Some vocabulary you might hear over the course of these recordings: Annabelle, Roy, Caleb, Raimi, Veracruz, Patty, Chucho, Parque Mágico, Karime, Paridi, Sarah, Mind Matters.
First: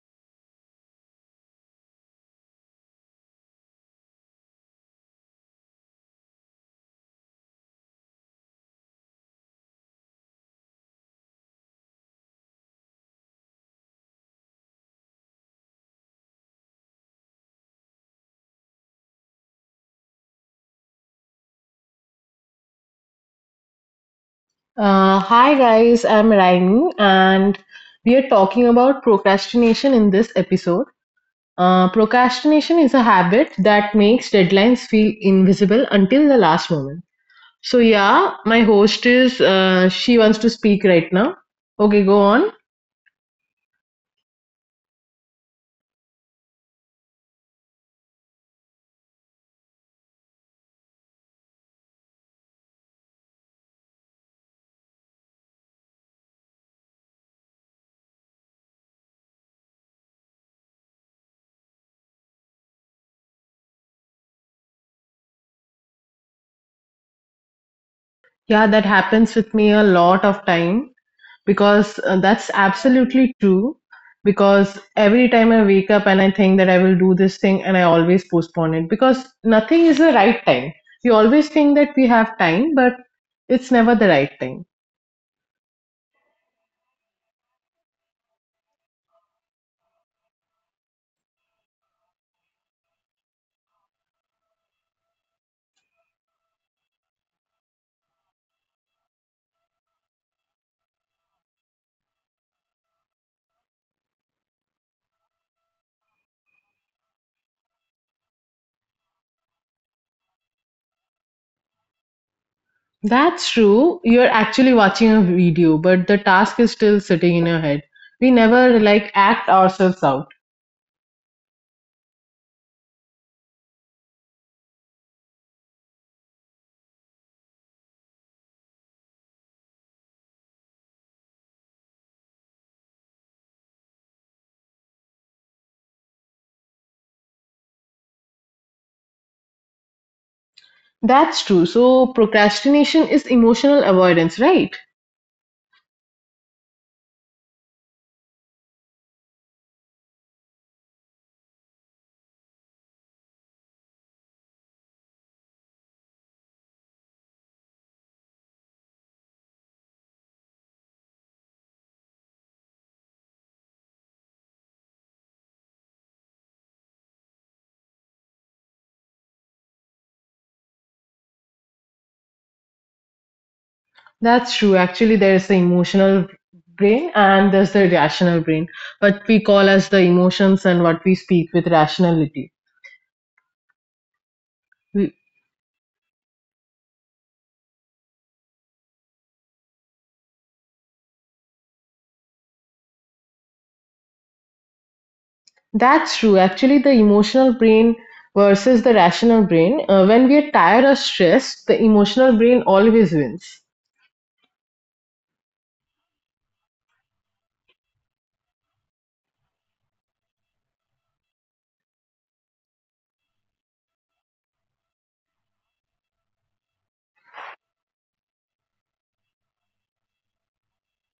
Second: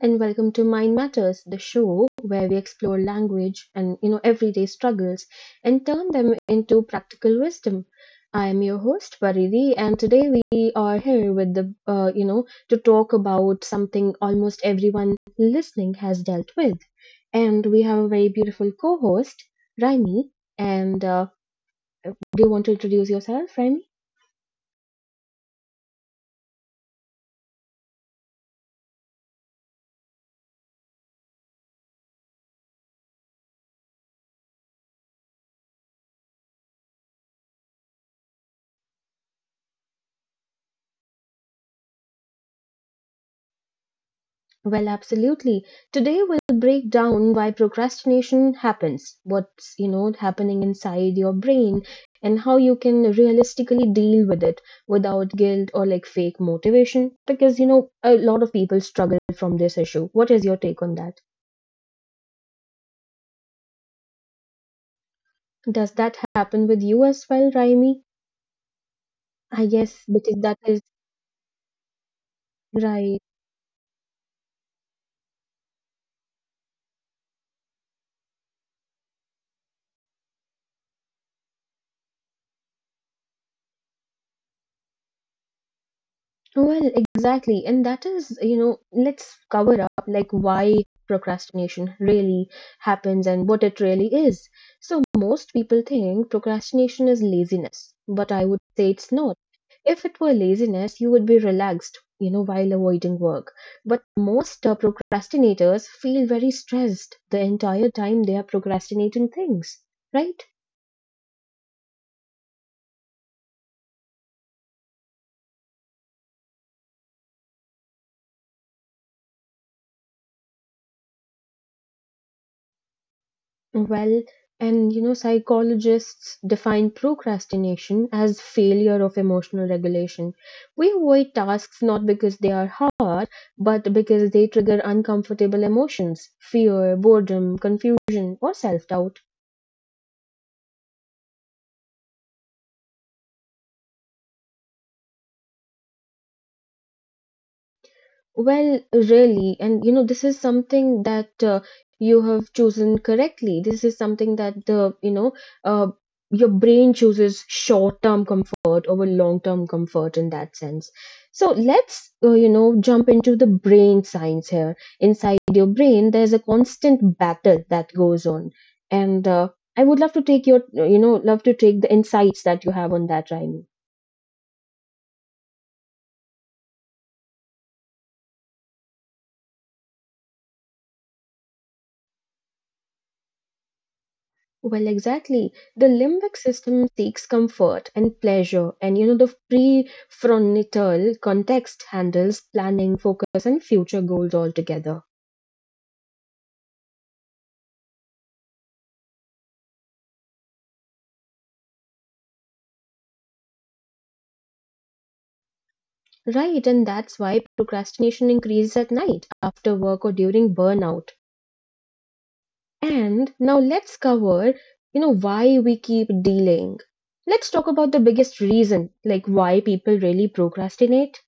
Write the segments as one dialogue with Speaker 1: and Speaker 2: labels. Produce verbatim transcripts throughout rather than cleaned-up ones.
Speaker 1: and welcome to Mind Matters, the show where we explore language and, you know, everyday struggles and turn them into practical wisdom. I am your host Paridi, and today we are here with the uh, you know, to talk about something almost everyone listening has dealt with, and we have a very beautiful co-host Raimi. And uh, do you want to introduce yourself, Raimi?
Speaker 2: Uh, hi guys, I'm Raimi, and we are talking about procrastination in this episode. Uh, procrastination is a habit that makes deadlines feel invisible until the last moment. So yeah, my host is uh, she wants to speak right now. Okay, go on.
Speaker 1: Well, absolutely. Today we'll break down why procrastination happens, what's, you know, happening inside your brain and how you can realistically deal with it without guilt or like fake motivation, because you know a lot of people struggle from this issue. What is your take on that? Does that happen with you as well, Raimi?
Speaker 2: Yeah, that happens
Speaker 1: I
Speaker 2: with me
Speaker 1: guess
Speaker 2: a
Speaker 1: because
Speaker 2: lot
Speaker 1: that
Speaker 2: of
Speaker 1: is
Speaker 2: time. Because uh, That's
Speaker 1: right.
Speaker 2: absolutely true, because every time I wake up and I think that I will do this thing and I always postpone it because nothing is the right time. We always think that we have time, but it's never the right time.
Speaker 1: Well, exactly. And that is, you know, let's cover up like why procrastination really happens and what it really is. So most people think procrastination is laziness, but I would say it's not. If it were laziness, you would be relaxed, you know, while avoiding work. But most uh, procrastinators feel very stressed the entire time they are procrastinating things, right?
Speaker 2: That's true. You're actually watching a video, but the task is still sitting in your head. We never like act ourselves out.
Speaker 1: Well, and you know, psychologists define procrastination as failure of emotional regulation. We avoid tasks not because they are hard, but because they trigger uncomfortable emotions, fear, boredom, confusion, or self doubt.
Speaker 2: That's true. So procrastination is emotional avoidance, right?
Speaker 1: Well, really, and you know, this is something that uh, you have chosen correctly. This is something that the, you know, uh, your brain chooses short-term comfort over long-term comfort in that sense. So let's, uh, you know, jump into the brain science here. Inside your brain, there's a constant battle that goes on, and uh, I would love to take your, you know, love to take the insights that you have on that, Raimi.
Speaker 2: That's true. Actually, there is the emotional brain and there's the rational brain, what we call as the emotions and what we speak with rationality.
Speaker 1: Well, exactly. The limbic system seeks comfort and pleasure, and you know, the prefrontal context handles planning, focus, and future goals altogether.
Speaker 2: That's true. Actually, the emotional brain versus the rational brain. Uh, when we are tired or stressed, the emotional brain always wins.
Speaker 1: Right, and that's why procrastination increases at night, after work, or during burnout. And now let's cover, you know, why we keep delaying. Let's talk about the biggest reason, like why people really procrastinate.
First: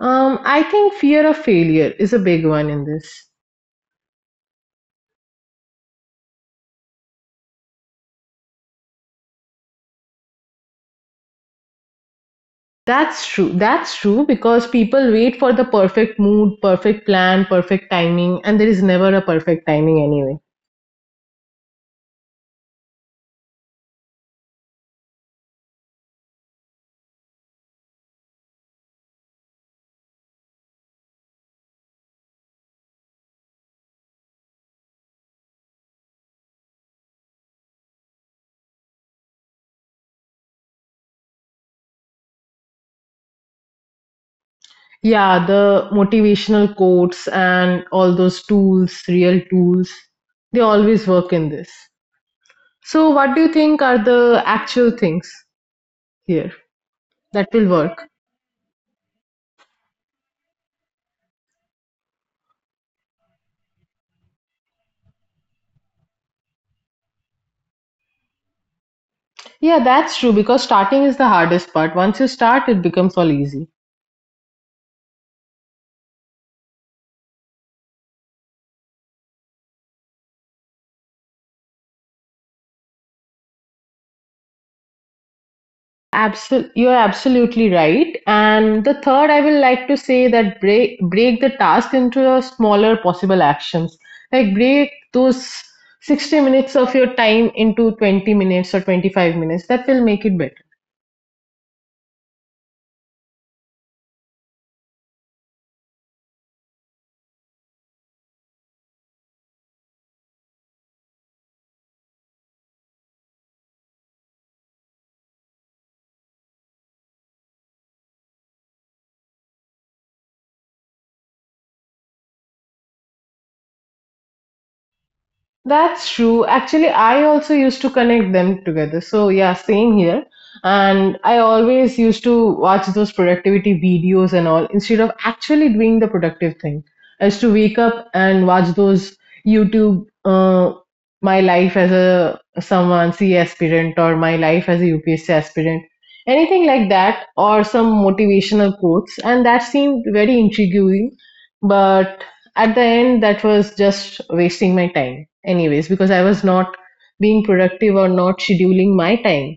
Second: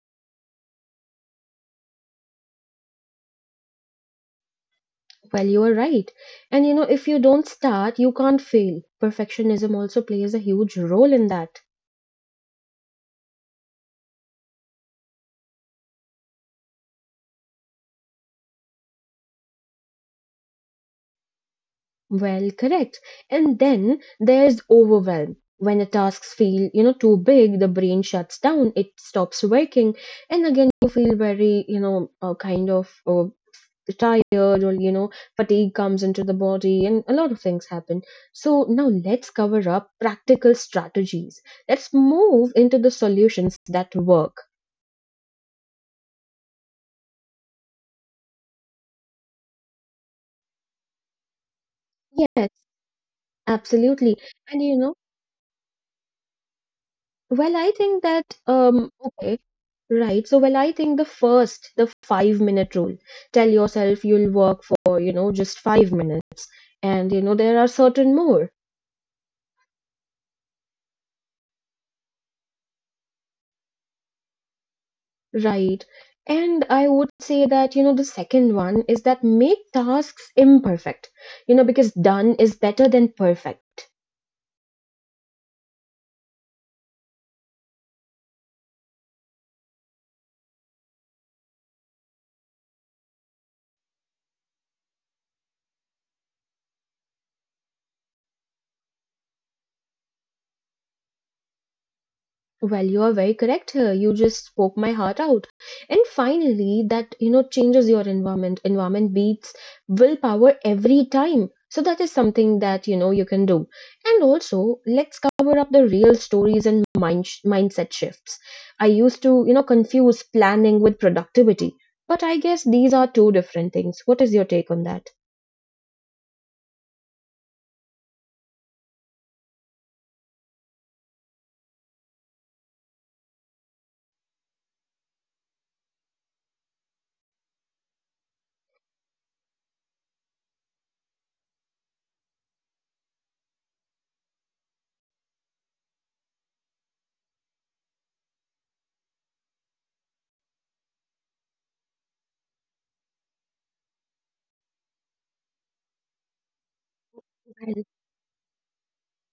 Speaker 2: Um, I think fear of failure is a big one in this.
Speaker 1: Well, you are right. And you know, if you don't start, you can't fail. Perfectionism also plays a huge role in that.
Speaker 2: That's true. That's true, because people wait for the perfect mood, perfect plan, perfect timing, and there is never a perfect timing anyway.
Speaker 1: Well, correct. And then there's overwhelm. When the tasks feel, you know, too big, the brain shuts down, it stops working. And again, you feel very, you know, uh, kind of uh, tired or, you know, fatigue comes into the body and a lot of things happen. So now let's cover up practical strategies. Let's move into the solutions that work.
Speaker 2: Yeah, the motivational quotes and all those tools, real tools, they always work in this.
Speaker 1: Yes.
Speaker 2: So, what do you think are
Speaker 1: Absolutely.
Speaker 2: the
Speaker 1: And you
Speaker 2: actual
Speaker 1: know,
Speaker 2: things here that
Speaker 1: well,
Speaker 2: will
Speaker 1: I
Speaker 2: work?
Speaker 1: think that, um, okay, right. So, well, I think the first, the five minute rule, tell yourself you'll work for, you know, just five minutes. And, you know, there are certain more,
Speaker 2: Yeah, that's true, because starting is the hardest part. Once you start, it becomes all easy.
Speaker 1: right? And I would say that, you know, the second one is that make tasks imperfect, you know, because done is better than perfect.
Speaker 2: Absol- you're absolutely right. And the third, I will like to say that break break the task into a smaller possible actions. Like break those sixty minutes of your time into twenty minutes or twenty-five minutes. That will make it better.
Speaker 1: Well, you are very correct here. You just spoke my heart out. And finally, that you know changes your environment. Environment beats willpower every time. So that is something that you know you can do. And also, let's cover up the real stories and mind sh- mindset shifts. I used to you know confuse planning with productivity, but I guess these are two different things. What is your take on that?
Speaker 2: That's true. Actually, I also used to connect them together. So, yeah, same here. And I always used to watch those productivity videos and all instead of actually doing the productive thing. I used to wake up and watch those YouTube, uh, my life as a someone C A aspirant or my life as a U P S C aspirant, anything like that, or some motivational quotes. And that seemed very intriguing. But at the end that was just wasting my time anyways, because I was not being productive or not scheduling my time.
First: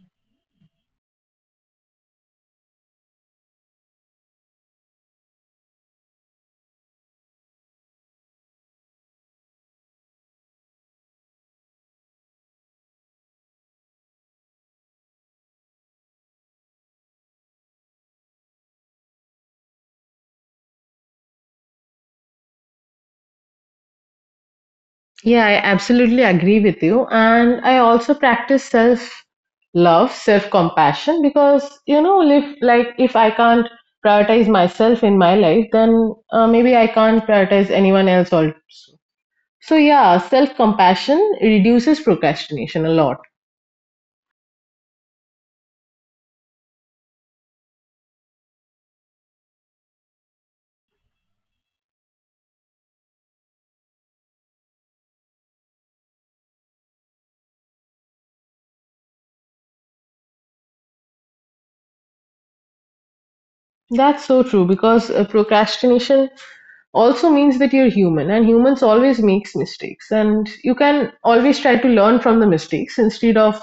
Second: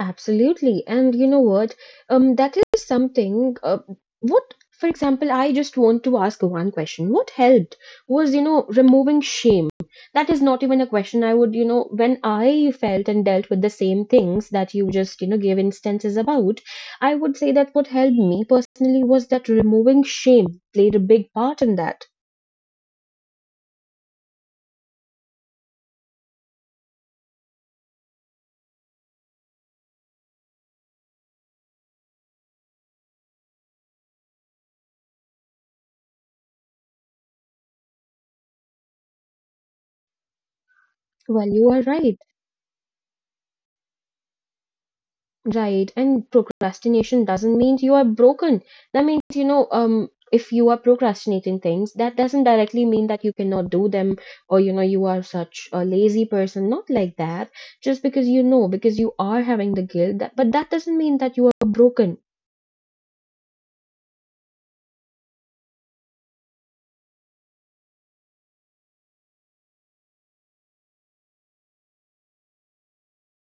Speaker 1: Absolutely. And you know what? Um, that is something. Uh, what, for example, I just want to ask one question. What helped was, you know, removing shame. That is not even a question I would, you know, when I felt and dealt with the same things that you just, you know, gave instances about, I would say that what helped me personally was that removing shame played a big part in that.
Speaker 2: Yeah, I absolutely agree with you, and I also practice self love, self compassion, because you know, if like if I can't prioritize myself in my life, then uh, maybe I can't prioritize anyone else also. So yeah, self compassion
Speaker 1: Well, you
Speaker 2: reduces
Speaker 1: are right.
Speaker 2: procrastination a lot.
Speaker 1: Right, and procrastination doesn't mean you are broken. That means, you know, um, if you are procrastinating things, that doesn't directly mean that you cannot do them or, you know, you are such a lazy person. Not like that. Just because you know, because you are having the guilt, that, but that doesn't mean that you are broken.
Speaker 2: That's so true, because uh, procrastination also means that you're human, and humans always makes mistakes, and you can always try to learn from the mistakes instead of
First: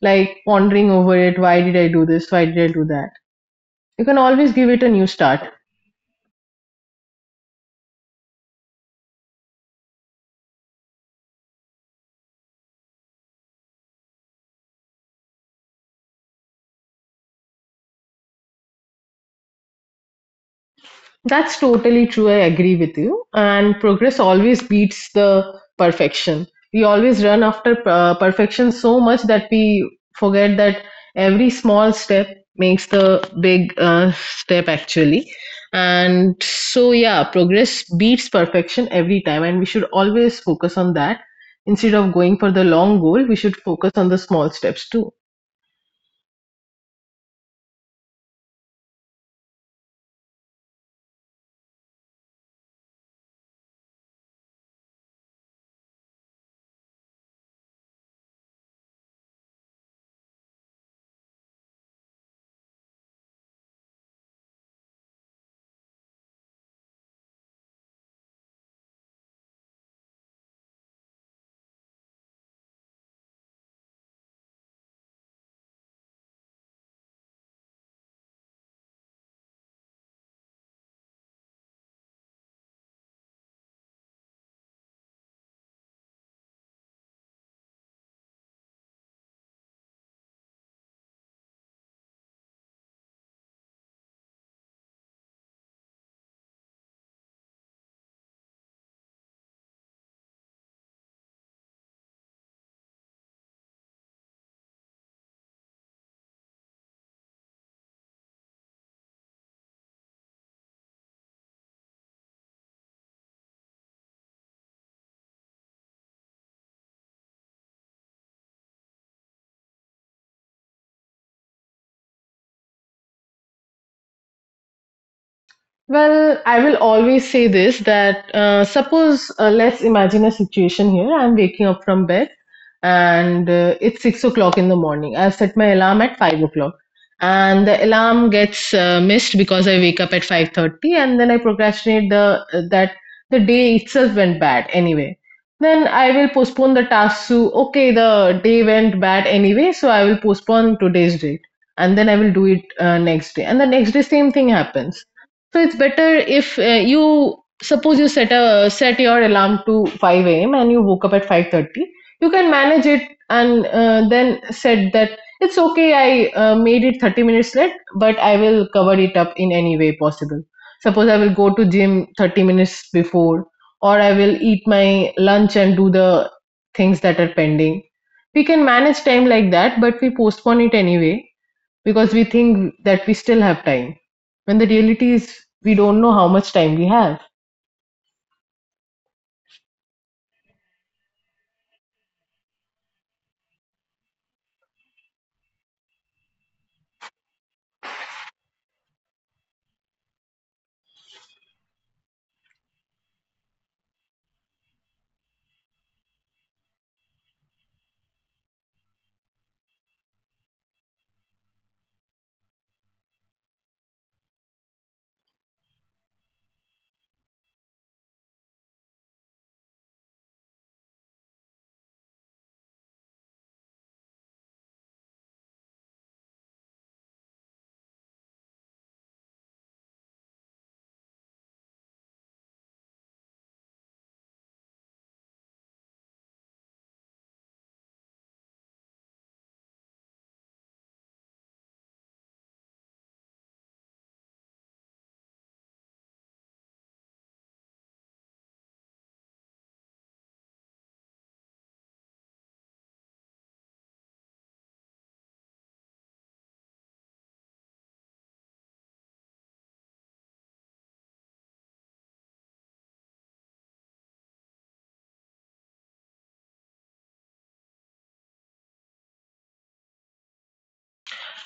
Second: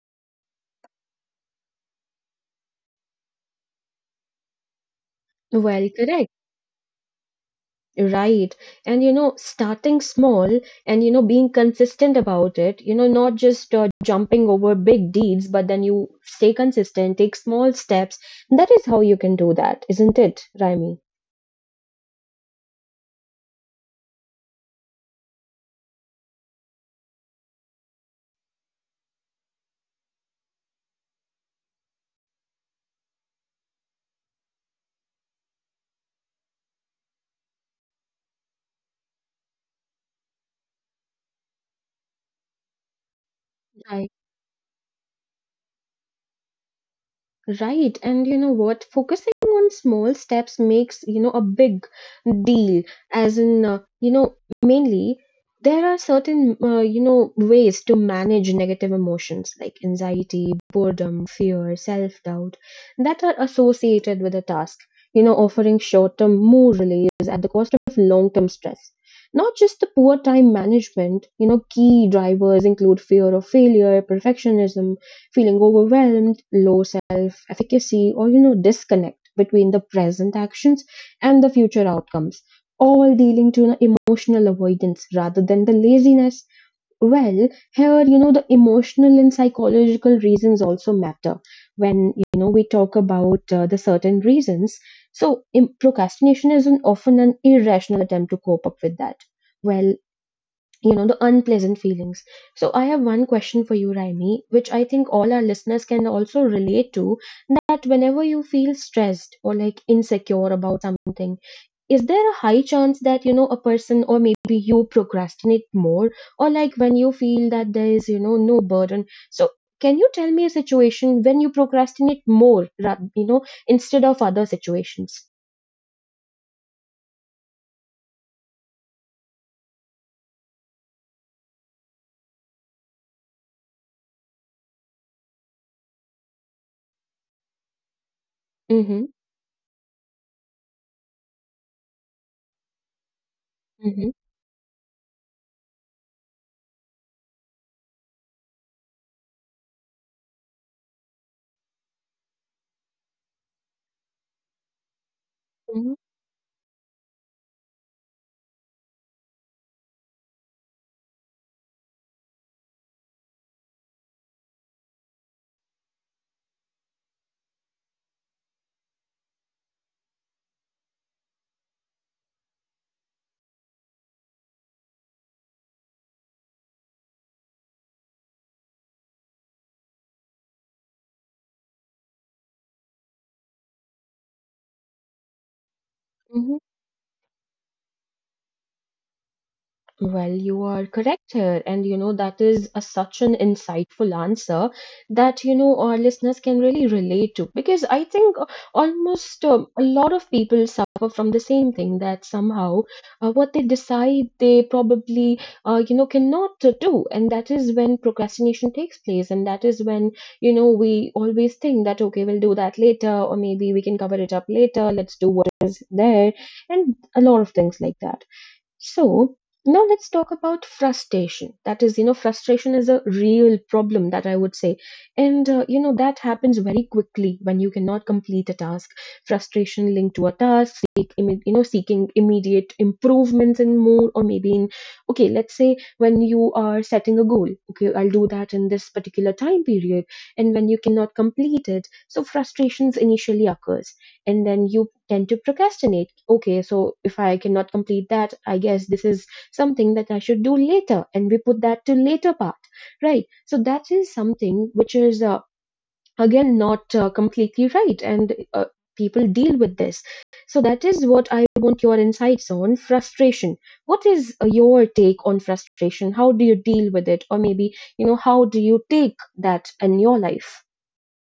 Speaker 2: like pondering over it, why did I do this, why did I do that. You can always give it a new start.
Speaker 1: Well, correct. Right. And you know, starting small and you know, being consistent about it, you know, not just uh, jumping over big deeds, but then you stay consistent, take small steps. That is how you can do that, isn't it, Raimi?
Speaker 2: That's totally true. I agree with you. And progress always beats the perfection. We always run after uh, perfection so much that we forget that every small step makes the big uh, step actually. And so, yeah, progress beats perfection every time. And we should always focus on that. Instead of going for the long goal, we should focus on the small steps too.
Speaker 1: Right. And you know what? Focusing on small steps makes, you know, a big deal. As in, uh, you know, mainly there are certain, uh, you know, ways to manage negative emotions like anxiety, boredom, fear, self doubt that are associated with a task, you know, offering short term mood relief at the cost of long term stress. Not just the poor time management, you know, key drivers include fear of failure, perfectionism, feeling overwhelmed, low self self efficacy, or you know disconnect between the present actions and the future outcomes, all dealing to the emotional avoidance rather than the laziness. Well, here, you know, the emotional and psychological reasons also matter when you know we talk about uh, the certain reasons. So im- procrastination is an, often an irrational attempt to cope up with that. Well, you know, the unpleasant feelings. So I have one question for you, Raimi, which I think all our listeners can also relate to, that whenever you feel stressed or like insecure about something, is there a high chance that you know a person or maybe you procrastinate more, or like when you feel that there is you know no burden? So can you tell me a situation when you procrastinate more ra- you know, instead of other situations?
Speaker 2: Well, I will always say this that uh, suppose uh, let's imagine a situation here. I'm waking up from bed, and uh, it's six o'clock in the morning. I've set my alarm at five o'clock, and the alarm gets uh,
Speaker 1: Mhm.
Speaker 2: missed because I wake up at five thirty, and then I procrastinate the that the day itself
Speaker 1: Mhm.
Speaker 2: went bad anyway. Then I will postpone the task to okay, the day went bad anyway, so I will postpone today's date, and then I will do it uh, next day, and the next day same thing happens. So it's better
Speaker 1: Mhm.
Speaker 2: if uh, you suppose you set a set your alarm to five a m and you woke up at five thirty. You can manage it and uh, then said that it's okay. I uh, made it thirty minutes late, but I will cover it up in any way possible. Suppose I will go to gym thirty minutes before, or I will eat my lunch and do the things that are pending. We can manage time like that, but we postpone it anyway, because we think that we still have time, when the reality is we don't know how much
Speaker 1: Mhm.
Speaker 2: time we have.
Speaker 1: Well, you are correct here, and you know that is a, such an insightful answer that you know our listeners can really relate to, because I think uh, almost um a lot of people suffer from the same thing, that somehow uh, what they decide they probably uh, you know cannot to do, and that is when procrastination takes place, and that is when you know we always think that okay we'll do that later, or maybe we can cover it up later. Let's do what is there, and a lot of things like that. So now let's talk about frustration. That is, you know, frustration is a real problem that I would say. And, uh, you know, that happens very quickly when you cannot complete a task. Frustration linked to a task, seek, imme- you know, seeking immediate improvements in more, or maybe in, okay, let's say when you are setting a goal, okay, I'll do that in this particular time period. And when you cannot complete it, so frustrations initially occurs, and then you tend to procrastinate. Okay, so if I cannot complete that, I guess this is something that I should do later, and we put that to later part, right? So that is something which is uh, again not uh, completely right, and uh, people deal with this. So that is what I want your insights on frustration. What is uh, your take on frustration? How do you deal with it, or maybe you know how do you take that in your life?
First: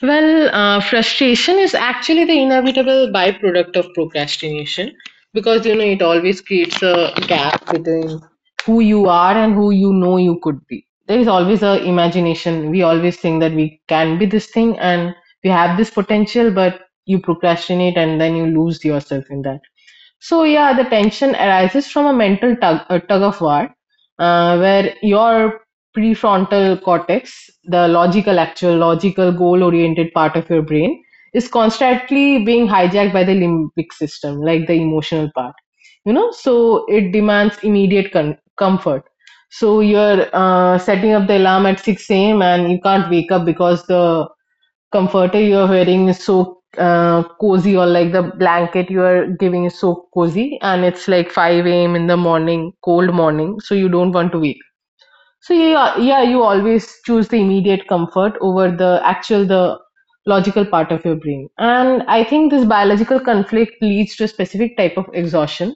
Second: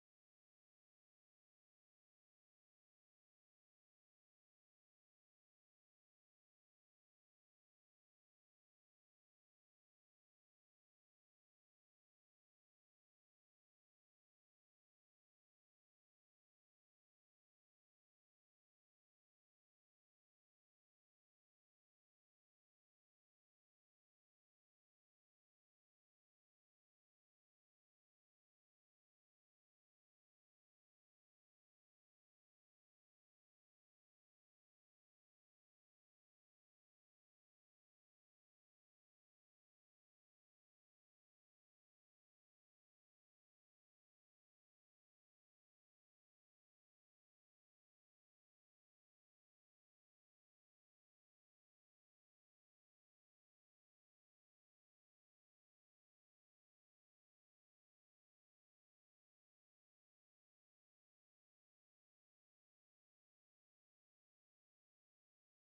Speaker 2: Well, uh, Frustration is actually the inevitable byproduct of procrastination, because you know it always creates a gap between who you are and who you know you could be. There is always a imagination. We always think that we can be this thing and we have this potential, but you procrastinate and then you lose yourself in that. So yeah, the tension arises from a mental tug, a tug of war, uh, where your prefrontal cortex, the logical, actual, logical, goal-oriented part of your brain, is constantly being hijacked by the limbic system, like the emotional part. You know, so it demands immediate con- comfort. So you're uh, setting up the alarm at six a m and you can't wake up because the comforter you are wearing is so uh, cozy, or like the blanket you are giving is so cozy, and it's like five a m in the morning, cold morning, so you don't want to wake. So yeah, yeah, you always choose the immediate comfort over the actual the logical part of your brain. And I think this biological conflict leads to a specific type of exhaustion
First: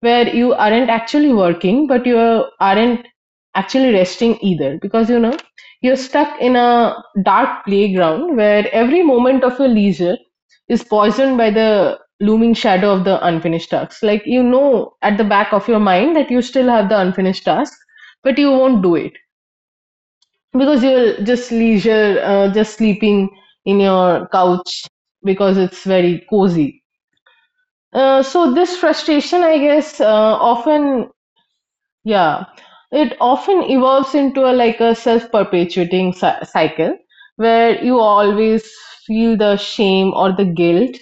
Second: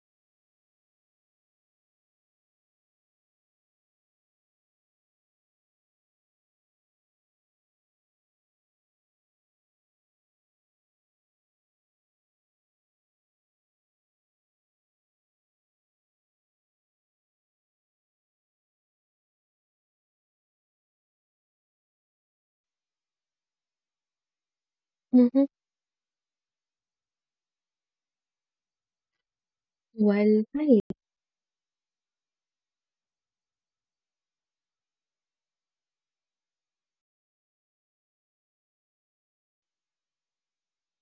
Speaker 2: where you aren't actually working, but you aren't actually resting either, because you know you're stuck in a dark playground where every moment of your leisure is poisoned by the looming shadow of the unfinished tasks. Like you know at the back of your mind that you still have the unfinished task, but you won't do it because you're just leisure, uh, just sleeping in your couch
Speaker 1: Hmm.
Speaker 2: because it's very cozy. Uh, so this frustration, I guess, uh,
Speaker 1: Well. Hi.
Speaker 2: often yeah, it often evolves into a like a self-perpetuating cy- cycle where you always feel the shame or the guilt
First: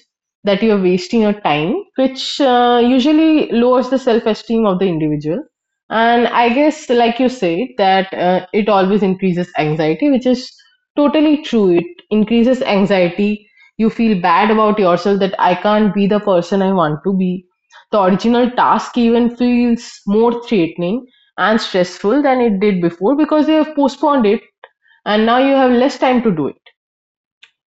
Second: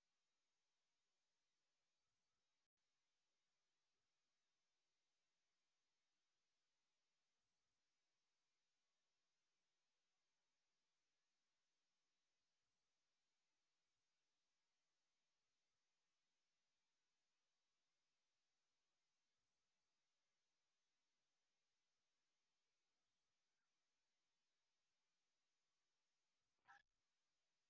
Speaker 2: that you're wasting your time, which uh, usually lowers the self-esteem of the individual. And I guess, like you said, that uh, it always increases anxiety, which is totally true. It increases anxiety. You feel bad about yourself that I can't be the person I want to be. The original task even feels more threatening and stressful than it did before, because you have postponed it and now you have less time to do it.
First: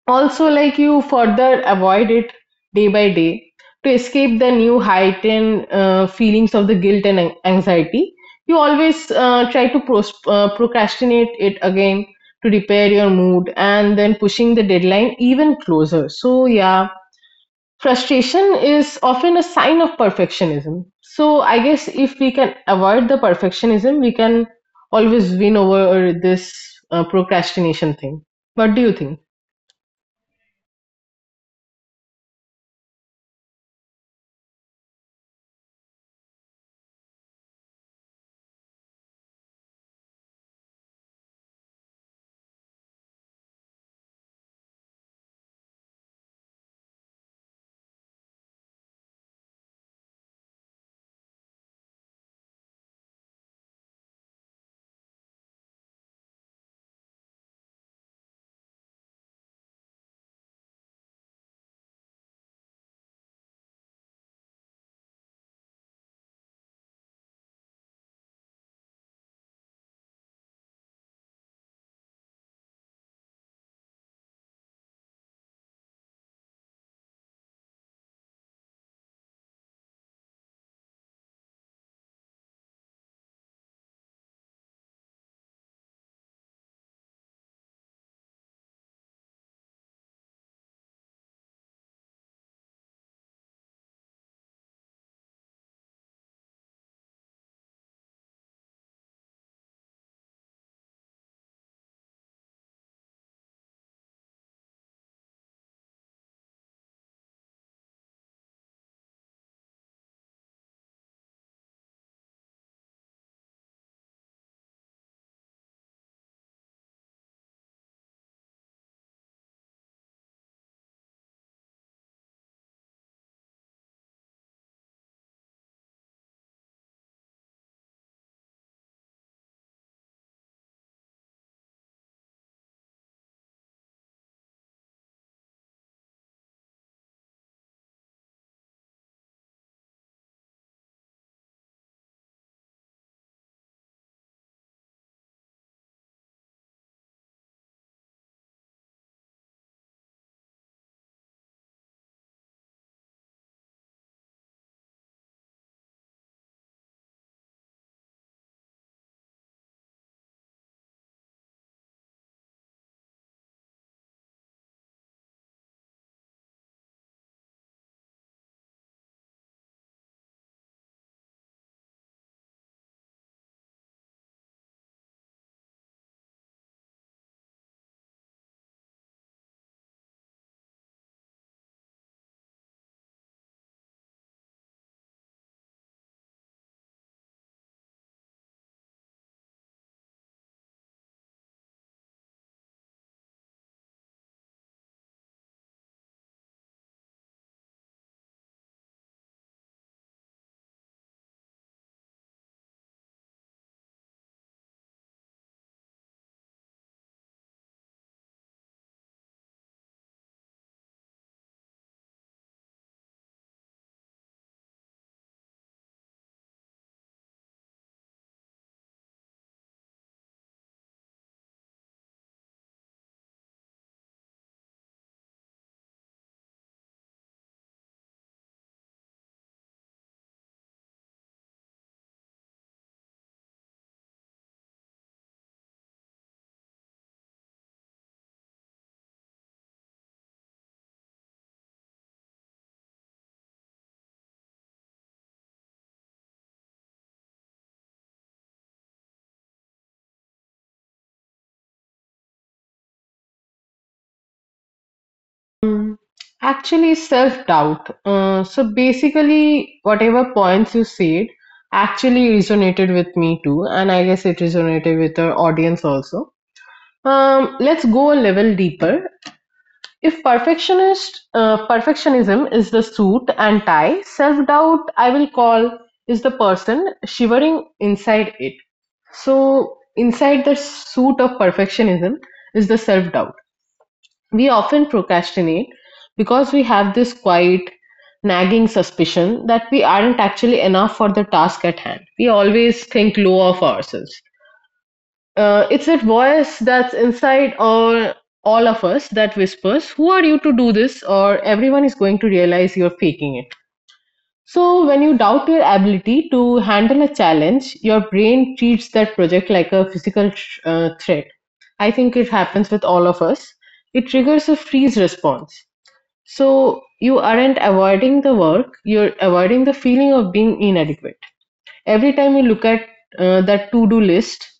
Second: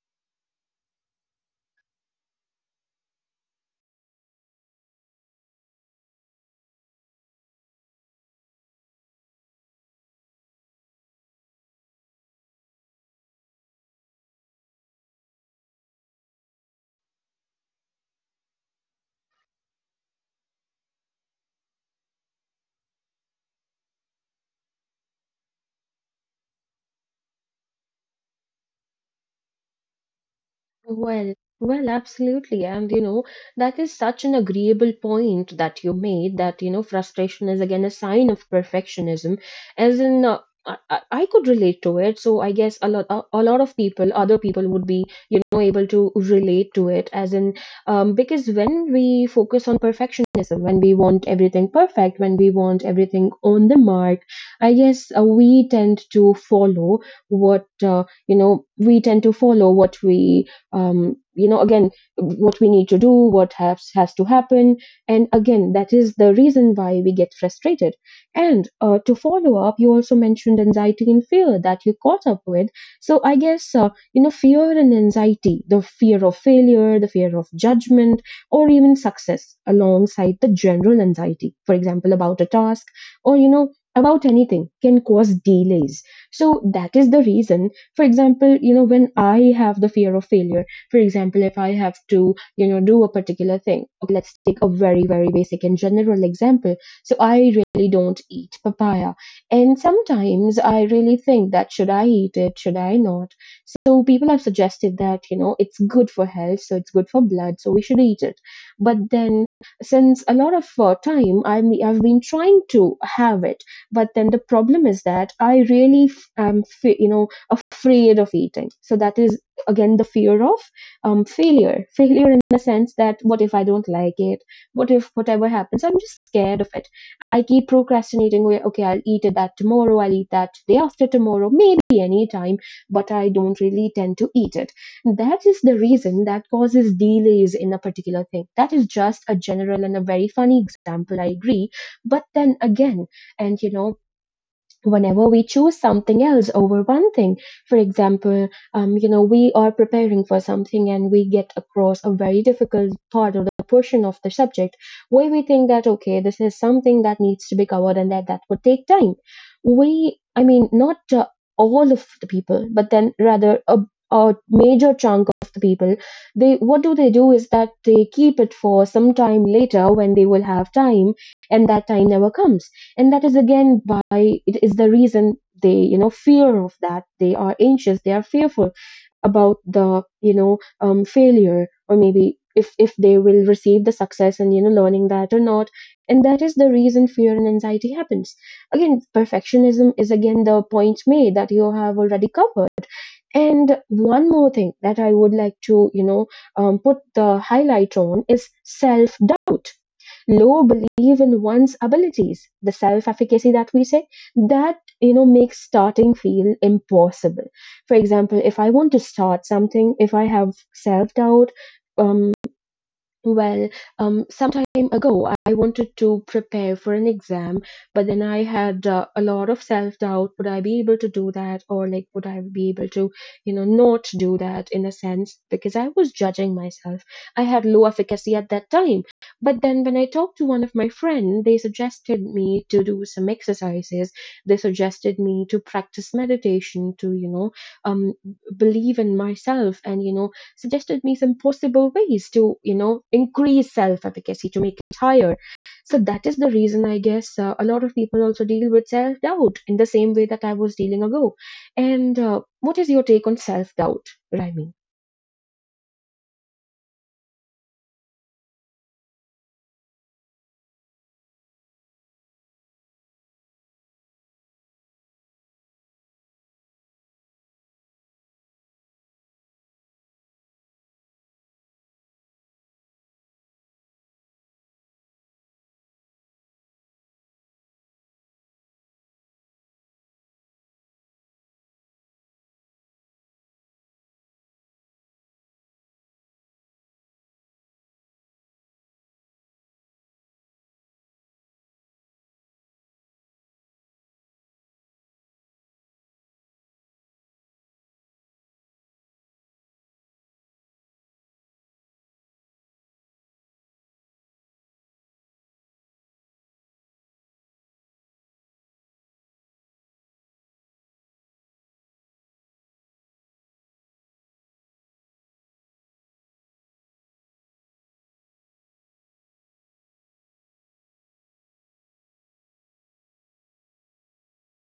Speaker 2: Also, like you further avoid it day by day to escape the new heightened uh, feelings of the guilt and an- anxiety. You always uh, try to pros- uh, procrastinate it again to repair your mood and then pushing the deadline even closer. So, yeah, frustration is often a sign of perfectionism. So I guess if we can avoid the perfectionism, we can always win over this uh, procrastination thing. What do you think?
Speaker 1: Well, well, absolutely. And you know, that is such an agreeable point that you made, that, you know, frustration is again a sign of perfectionism. As in, uh, I, I I could relate to it. So I guess a lot, a, a lot of people, other people would be, you know, able to relate to it. As in, um, because when we focus on perfectionism, when we want everything perfect, when we want everything on the mark, I guess uh, we tend to follow what, uh, you know, we tend to follow what we, um, you know again, what we need to do, what has has to happen. And again, that is the reason why we get frustrated. And uh, to follow up, you also mentioned anxiety and fear that you caught up with. So I guess uh, you know, fear and anxiety, the fear of failure, the fear of judgment, or even success alongside the general anxiety, for example, about a task or you know about anything, can cause delays. So that is the reason. For example, you know, when I have the fear of failure, for example, if I have to, you know, do a particular thing, okay, let's take a very, very basic and general example. So I really don't eat papaya. And sometimes I really think that should I eat it? Should I not? So people have suggested that, you know, it's good for health, so it's good for blood, so we should eat it. But then since a lot of uh, time I me- I've been trying to have it, but then the problem is that I really f- am, f- you know, afraid of eating. So that is again the fear of um failure failure in the sense that, what if I don't like it? What if whatever happens? I'm just scared of it. I keep procrastinating. Okay, I'll eat that tomorrow, I'll eat that day after tomorrow, maybe anytime, but I don't really tend to eat it. That is the reason that causes delays in a particular thing. That is just a general and a very funny example, I agree. But then again, and you know whenever we choose something else over one thing. For example, um, you know we are preparing for something and we get across a very difficult part or the portion of the subject where we think that, okay, this is something that needs to be covered and that that would take time. We I mean Not uh, all of the people, but then rather a, a major chunk of the people. They, what do they do is that they keep it for some time later when they will have time, and that time never comes. And that is again, by it is the reason they, you know, fear of that. They are anxious, they are fearful about the, you know, um, failure, or maybe if if they will receive the success and, you know, learning that or not. And that is the reason fear and anxiety happens. Again, perfectionism is again the point made that you have already covered. And one more thing that I would like to, you know, um, put the highlight on is self doubt. Low belief in one's abilities, the self-efficacy that we say, that, you know, makes starting feel impossible. For example, if I want to start something, if I have self-doubt, um, well, um, some time ago, I wanted to prepare for an exam, but then I had uh, a lot of self-doubt. Would I be able to do that? Or like, would I be able to, you know, not do that in a sense? Because I was judging myself. I had low efficacy at that time. But then when I talked to one of my friend, they suggested me to do some exercises. They suggested me to practice meditation, to, you know, um, believe in myself, and, you know, suggested me some possible ways to, you know, increase self efficacy to make it higher. So that is the reason, I guess, uh, a lot of people also deal with self doubt in the same way that I was dealing ago. And uh, what is your take on self doubt?
Speaker 2: Mm. Actually, self doubt. Uh, so basically, whatever points you said actually resonated with me too, and I guess it resonated with our audience also. Um, let's go a level deeper. If perfectionist uh, perfectionism is the suit and tie, self-doubt I will call is the person shivering inside it. So inside the suit of perfectionism is the self-doubt. We often procrastinate because we have this quiet nagging suspicion that we aren't actually enough for the task at hand. We always think low of ourselves. Uh, it's that voice that's inside all, all of us that whispers, "Who are you to do this?" or "Everyone is going to realize you're faking it." So, when you doubt your ability to handle a challenge, your brain treats that project like a physical sh- uh, threat. I think it happens with all of us. It triggers a freeze response. So, you aren't avoiding the work, you're avoiding the feeling of being inadequate. Every time you look at uh, that to do list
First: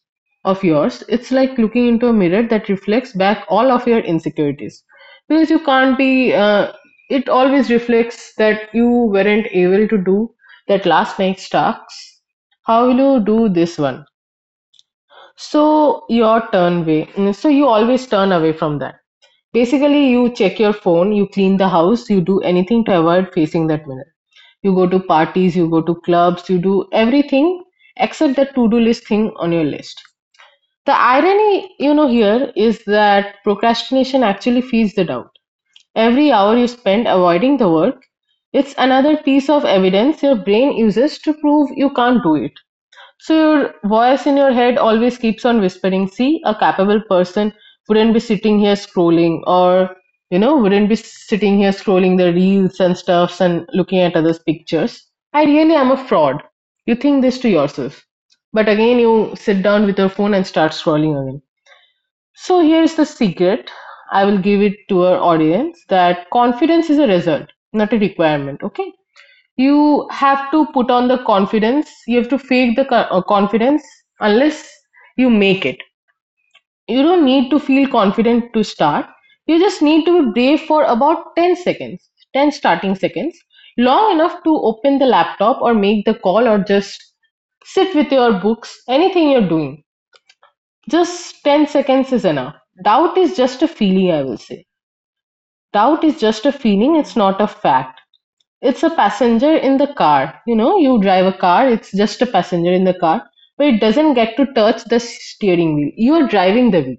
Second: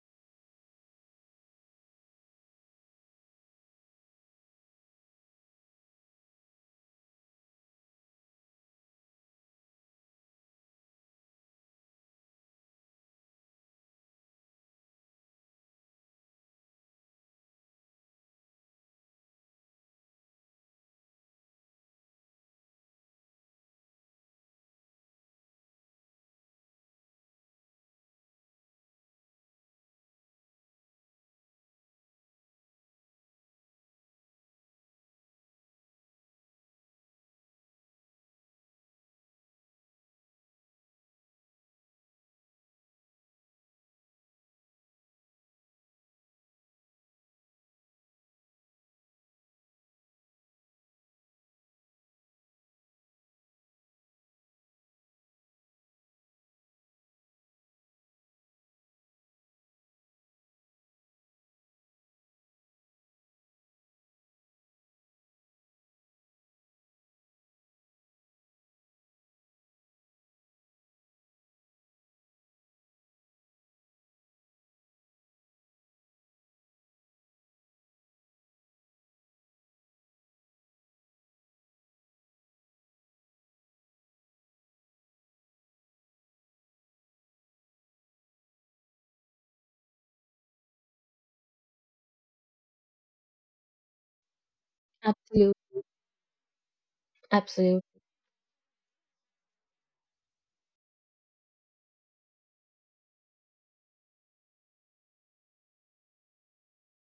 Speaker 2: of yours, it's like looking into a mirror that reflects back all of your insecurities. Because you can't be, uh, it always reflects that you weren't able to do that last night's tasks. How will you do this one? So, your turn way. mm, So, you always turn away from that. Basically, you check your phone, you clean the house, you do anything to avoid facing that mirror. You go to parties, you go to clubs, you do everything except that to do list thing on your list. The irony, you know, here is that procrastination actually feeds the doubt. Every hour you spend avoiding the work, it's another piece of evidence your brain uses to prove you can't do it. So your voice in your head always keeps on whispering, see, a capable person wouldn't be sitting here scrolling or, you know, wouldn't be sitting here scrolling the reels and stuffs and looking at others' pictures. I really am a fraud. You think this to yourself. But again, you sit down with your phone and start scrolling again. So here's the secret I will give it to our audience that confidence is a result, not a requirement, okay? You have to put on the confidence. You have to fake the co- uh, confidence unless you make it. You don't need to feel confident to start. You just need to be brave for about ten seconds, ten starting seconds, long enough to open the laptop or make the call or just sit with your books, anything you're doing. Just ten seconds is enough. Doubt is just a feeling, I will say.
Speaker 1: Absolutely.
Speaker 2: Doubt is just a feeling, it's not a
Speaker 1: Absolutely.
Speaker 2: fact. It's a passenger in the car. You know, you drive a car, it's just a passenger in the car, but it doesn't get to touch the steering wheel. You are driving the wheel,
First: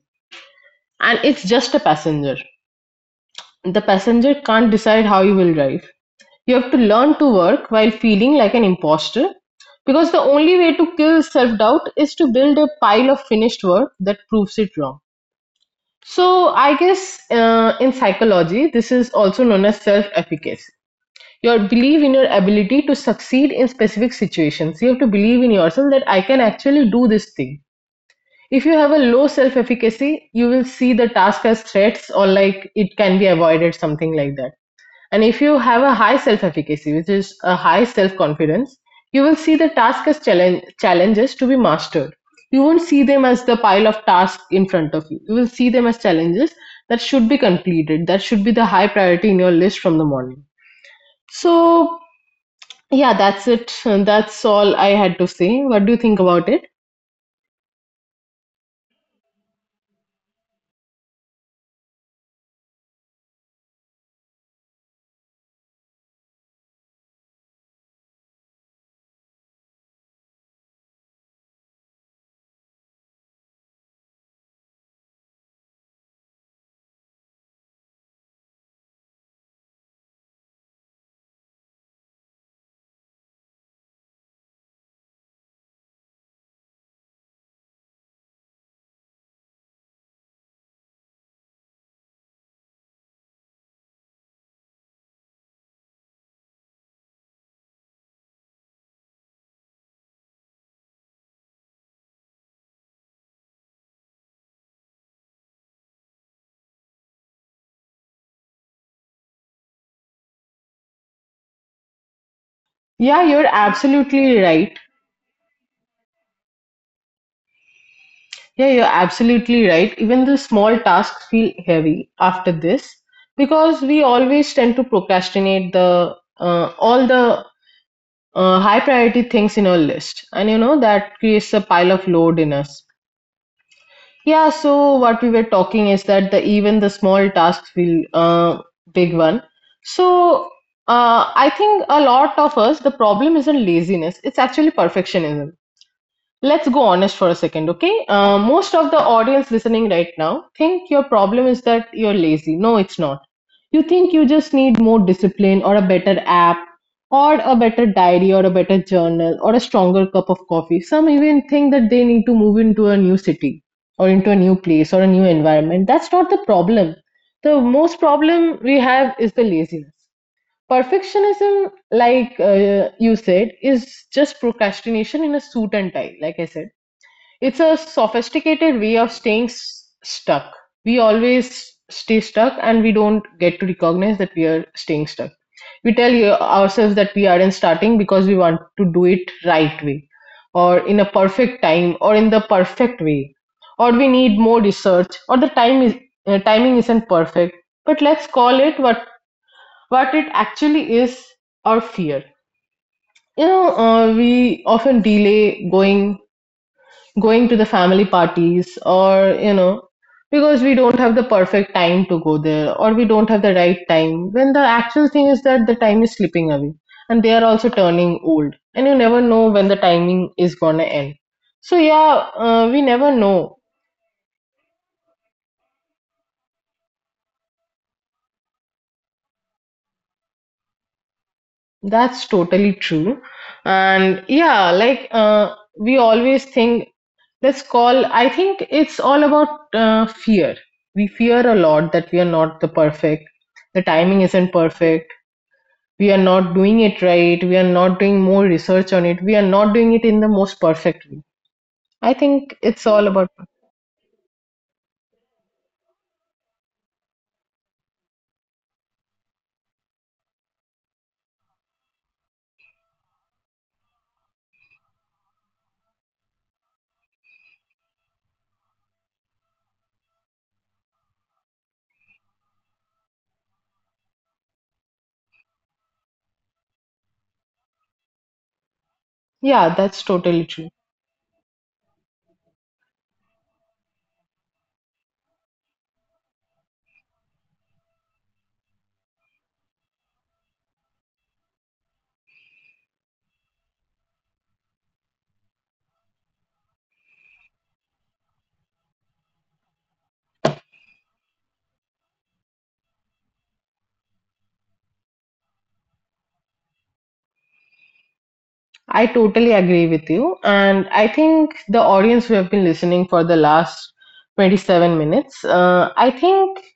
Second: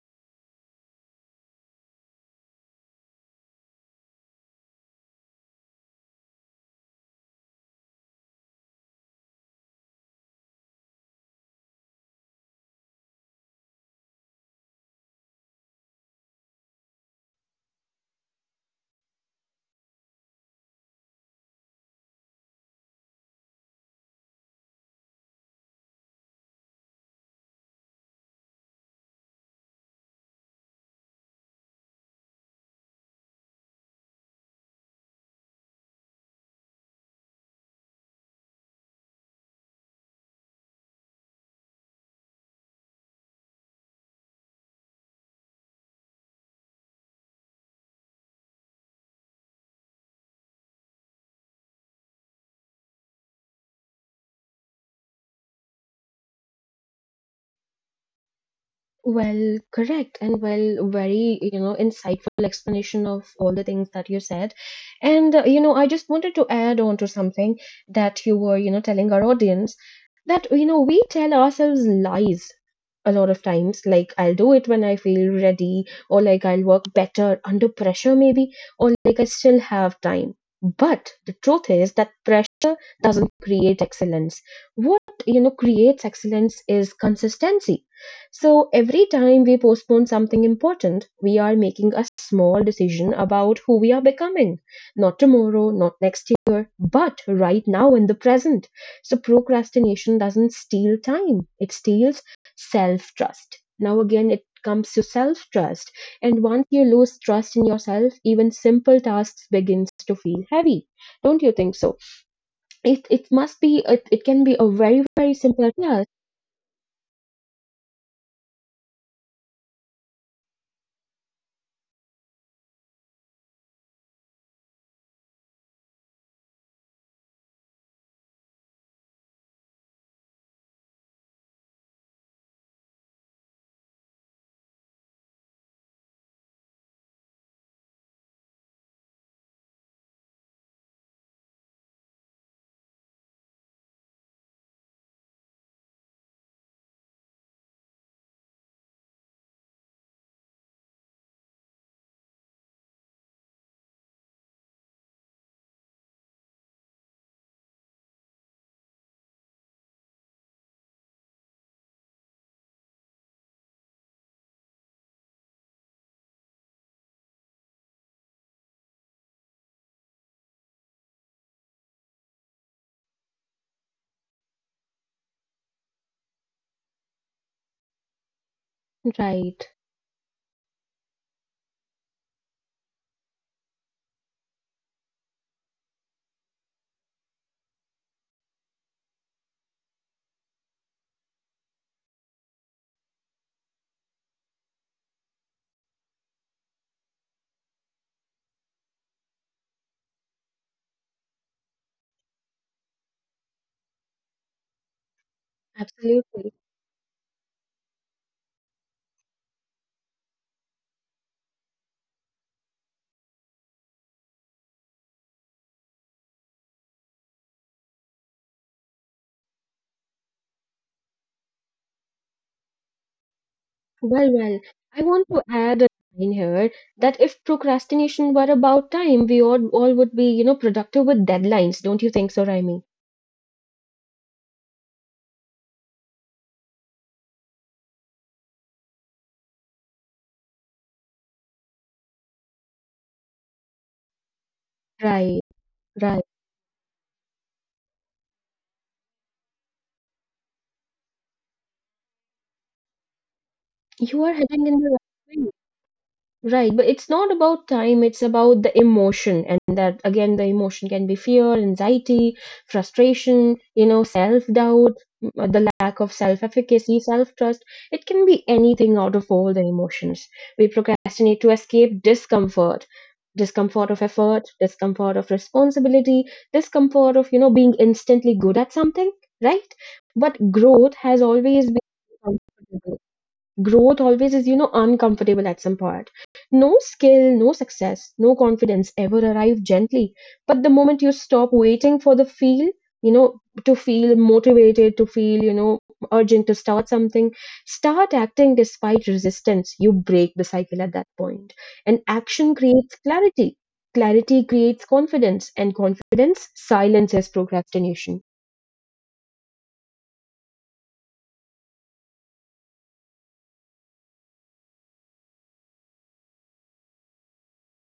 Speaker 2: and it's just a passenger. The passenger can't decide how you will drive. You have to learn to work while feeling like an imposter, because the only way to kill self doubt is to build a pile of finished work that proves it wrong. So, I guess uh, in psychology, this is also known as self efficacy. Your belief in your ability to succeed in specific situations. You have to believe in yourself that I can actually do this thing. If you have a low self efficacy, you will see the task as threats or like it can be avoided, something like that. And if you have a high self efficacy, which is a high self confidence, you will see the task as challenge, challenges to be mastered. You won't see them as the pile of tasks in front of you. You will see them as challenges that should be completed, that should be the high priority in your list from the morning. So yeah, that's it. That's all I had to say. What do you think about it?
Speaker 1: Well, correct, and well, very, you know, insightful explanation of all the things that you said. And, uh, you know, I just wanted to add on to something that you were, you know, telling our audience, that, you know, we tell ourselves lies a lot of times, like, I'll do it when I feel ready, or like, I'll work better under pressure, maybe, or like, I still have time. But the truth is that pressure doesn't create excellence. What, you know, creates excellence is consistency. So every time we postpone something important, we are making a small decision about who we are becoming. Not tomorrow, not next year, but right now in the present. So procrastination doesn't steal time, it steals self trust. Now, again, it comes to self trust. And once you lose trust in yourself, even simple tasks begins to feel heavy. Don't you think so? It, it must
Speaker 2: Yeah,
Speaker 1: be,
Speaker 2: you're
Speaker 1: it, it can be a
Speaker 2: absolutely
Speaker 1: very,
Speaker 2: right.
Speaker 1: very simple task.
Speaker 2: Yeah, you're absolutely right. Even the small tasks feel heavy after this, because we always tend to procrastinate the uh, all the uh, high priority things in our list, and you know that creates a pile of load in us. Yeah, so what we were talking is that the even the small tasks feel uh, big one. So uh, I think a lot of us, the problem isn't laziness, it's actually perfectionism. Let's go honest for a second, okay? Uh, most of the audience listening right now think your problem is that you're lazy. No, it's not. You think you just need more discipline or a better app or a better diary or a better journal or a stronger cup of coffee. Some even think that they need to move into a new city or into a new place or a new environment. That's not the problem. The most problem we have is the laziness. Perfectionism, like uh, you said, is just procrastination in a suit and tie, like I said. It's a sophisticated way of
Speaker 1: Right.
Speaker 2: staying s- stuck. We always stay stuck and we don't get to recognize that we are staying stuck. We tell you- ourselves that we aren't starting because we want to do it right way or in a perfect time or in the perfect way, or we need more research, or the time is uh, timing isn't perfect. But let's call it what what it actually is: our fear. You know, uh, we often delay
Speaker 1: Absolutely.
Speaker 2: going going to the family parties or you know, because we don't have the perfect time to go there or we don't have the right time, when the actual thing is that the time is slipping away and they are also turning old and you never know when the timing is gonna end. So yeah, uh, we never know.
Speaker 1: Well, well, I want to add a line here that if procrastination were about time, we all, all would be, you know, productive with deadlines. Don't you think so,
Speaker 2: That's
Speaker 1: Raimi?
Speaker 2: totally true. And yeah, like uh, we always think, let's call, I think it's all about uh, fear. We fear a lot that we are not the perfect, the timing isn't
Speaker 1: Right,
Speaker 2: perfect,
Speaker 1: right.
Speaker 2: we are not doing it right, we are not doing more research on it, we are not doing it in the most perfect way. I think it's all about.
Speaker 1: You are heading in the right way. Right, but it's not about time, it's about the emotion. And that again, the emotion can be fear, anxiety, frustration, you know, self doubt, the lack of self efficacy, self trust. It can be anything out of all the emotions. We procrastinate to escape discomfort, discomfort of effort, discomfort of responsibility, discomfort of, you know, being instantly good at something, right? But
Speaker 2: Yeah,
Speaker 1: growth
Speaker 2: that's
Speaker 1: has
Speaker 2: totally
Speaker 1: always
Speaker 2: true.
Speaker 1: been uncomfortable. Growth always is, you know, uncomfortable at some part. No skill, no success, no confidence ever arrive gently. But the moment you stop waiting for the feel, you know, to feel motivated, to feel, you know, urgent to start something, start acting despite resistance, you break the cycle at that point point. And action creates clarity, clarity creates confidence, and confidence silences procrastination.
Speaker 2: I totally agree with you, and I think the audience who have been listening for the last twenty-seven minutes, uh, I think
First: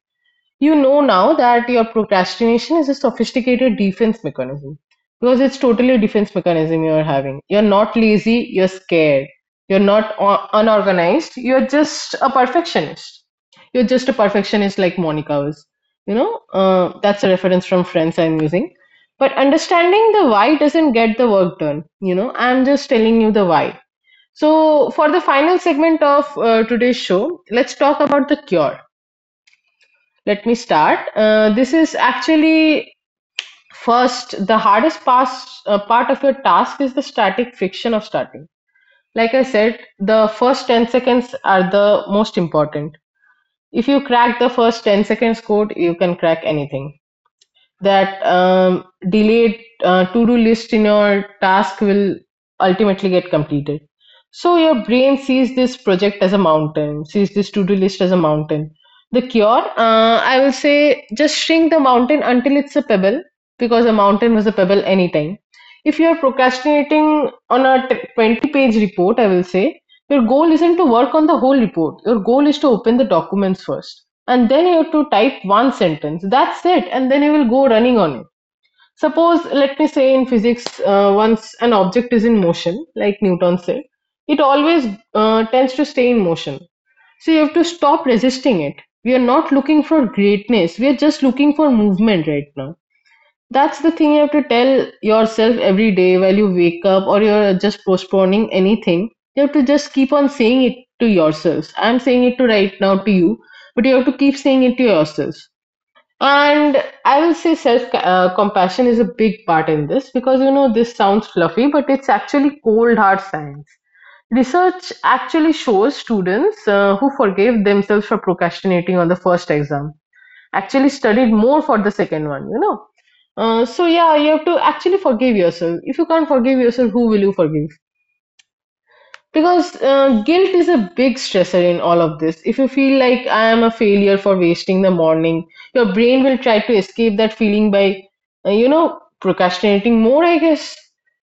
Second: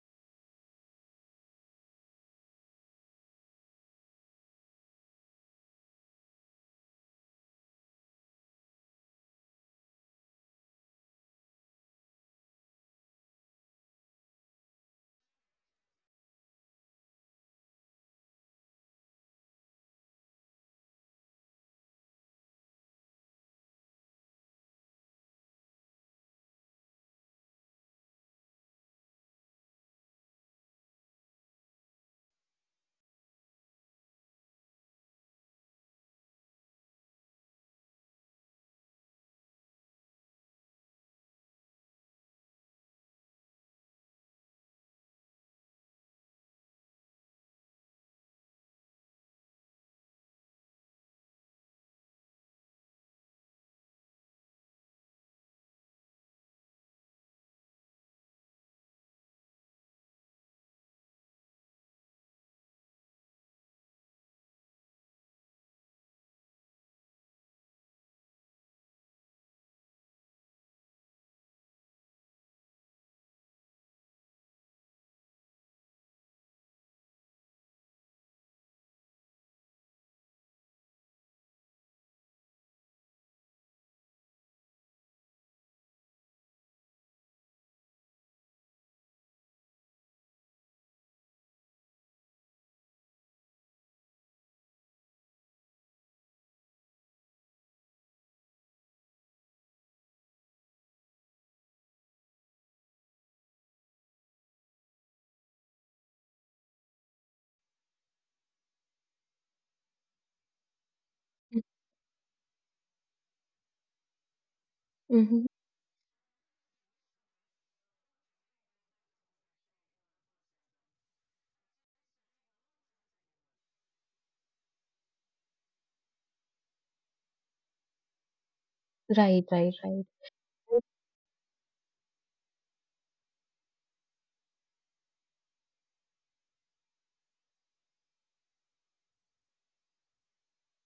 Speaker 2: you know now that your procrastination is a sophisticated defense mechanism, because it's totally a defense mechanism you're having. You're not lazy, you're scared. You're not o- unorganized, you're just a perfectionist. You're just a perfectionist like Monica was. You know, uh, that's a reference from Friends I'm using. But understanding the why doesn't get the work done. You know, I'm just telling you the why. So, for the final segment of uh, today's show, let's talk about the cure. Let me start. Uh, this is actually first the hardest pass, uh, part of your task is the static friction of starting. Like I said, the first ten seconds are the most important. If you crack the first ten seconds code, you can crack anything. That um, delayed uh, to-do list in your task will ultimately get completed. So your brain sees this project as a mountain, sees this to-do list as a mountain. The cure, uh, I will say, just shrink the mountain until it's a pebble, because a mountain was a pebble anytime. If you are procrastinating on a t- twenty-page report, I will say, your goal isn't to work on the whole report. Your goal is to open the documents first. And then you have to type one sentence. That's it. And then you will go running on it. Suppose, let me say in physics, uh, once an object is in motion, like Newton said, it always uh, tends to stay in motion. So you have to stop resisting it. We are not looking for greatness. We are just looking for movement right now. That's the thing you have to tell yourself every day while you wake up or you're just postponing anything. You have to just keep on saying it to yourselves. I'm saying it to right now to you, but you have to keep saying it to yourselves. And I will say self uh, compassion is a big part in this, because you know this sounds fluffy, but it's actually cold hard science. Research actually
Speaker 1: Mm-hmm.
Speaker 2: shows students uh, who forgave themselves for procrastinating on the first exam actually studied more for the second one, you know. Uh, so yeah, you have to actually forgive yourself. If you can't forgive yourself, who will you forgive? Because
Speaker 1: Right, right,
Speaker 2: uh,
Speaker 1: right.
Speaker 2: guilt is a big stressor in all of this. If you feel like I am a failure for wasting the morning, your brain will try to escape that feeling by, uh, you know, procrastinating more, I guess.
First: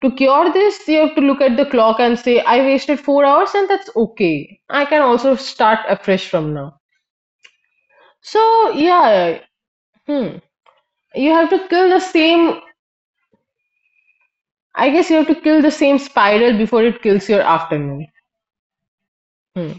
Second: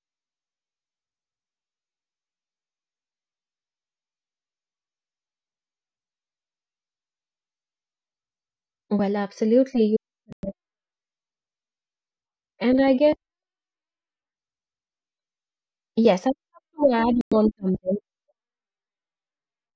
Speaker 2: To cure this, you have to look at the clock and say, I wasted four hours and that's okay. I can also start afresh from now. So,
Speaker 1: Well,
Speaker 2: yeah,
Speaker 1: absolutely.
Speaker 2: hmm. You have to kill the same,
Speaker 1: And I guess,
Speaker 2: I guess you have to kill the same
Speaker 1: yes, I
Speaker 2: spiral before
Speaker 1: have to
Speaker 2: it
Speaker 1: add
Speaker 2: kills your
Speaker 1: on something.
Speaker 2: afternoon. Hmm.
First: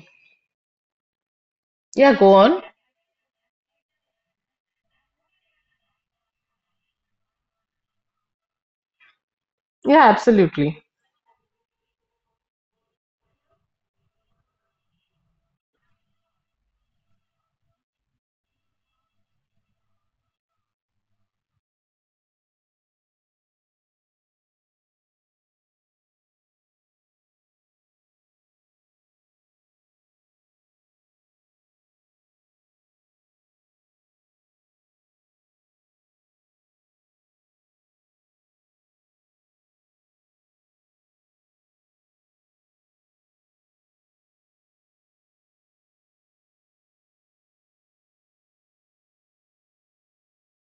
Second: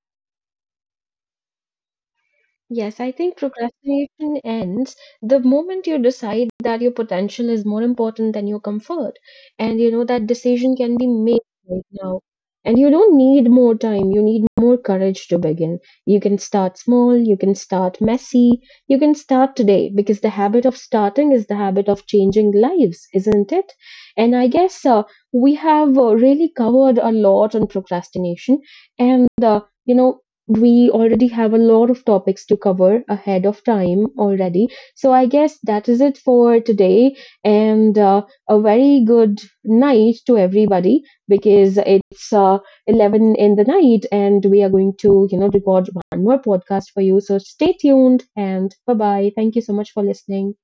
Speaker 2: Yeah, go on.
Speaker 1: Yes, I think procrastination ends the moment you decide that your potential is more important than your comfort. And you know
Speaker 2: Yeah,
Speaker 1: that decision
Speaker 2: absolutely.
Speaker 1: can be made right now. And you don't need more time, you need more courage to begin. You can start small, you can start messy, you can start today, because the habit of starting is the habit of changing lives, isn't it? And I guess uh, we have uh, really covered a lot on procrastination. And uh, you know, we already have a lot of topics to cover ahead of time already. So I guess that is it for today. And uh, a very good night to everybody, because it's uh, eleven in the night, and we are going to, you know, record one more podcast for you. So stay tuned, and bye bye. Thank you so much for listening.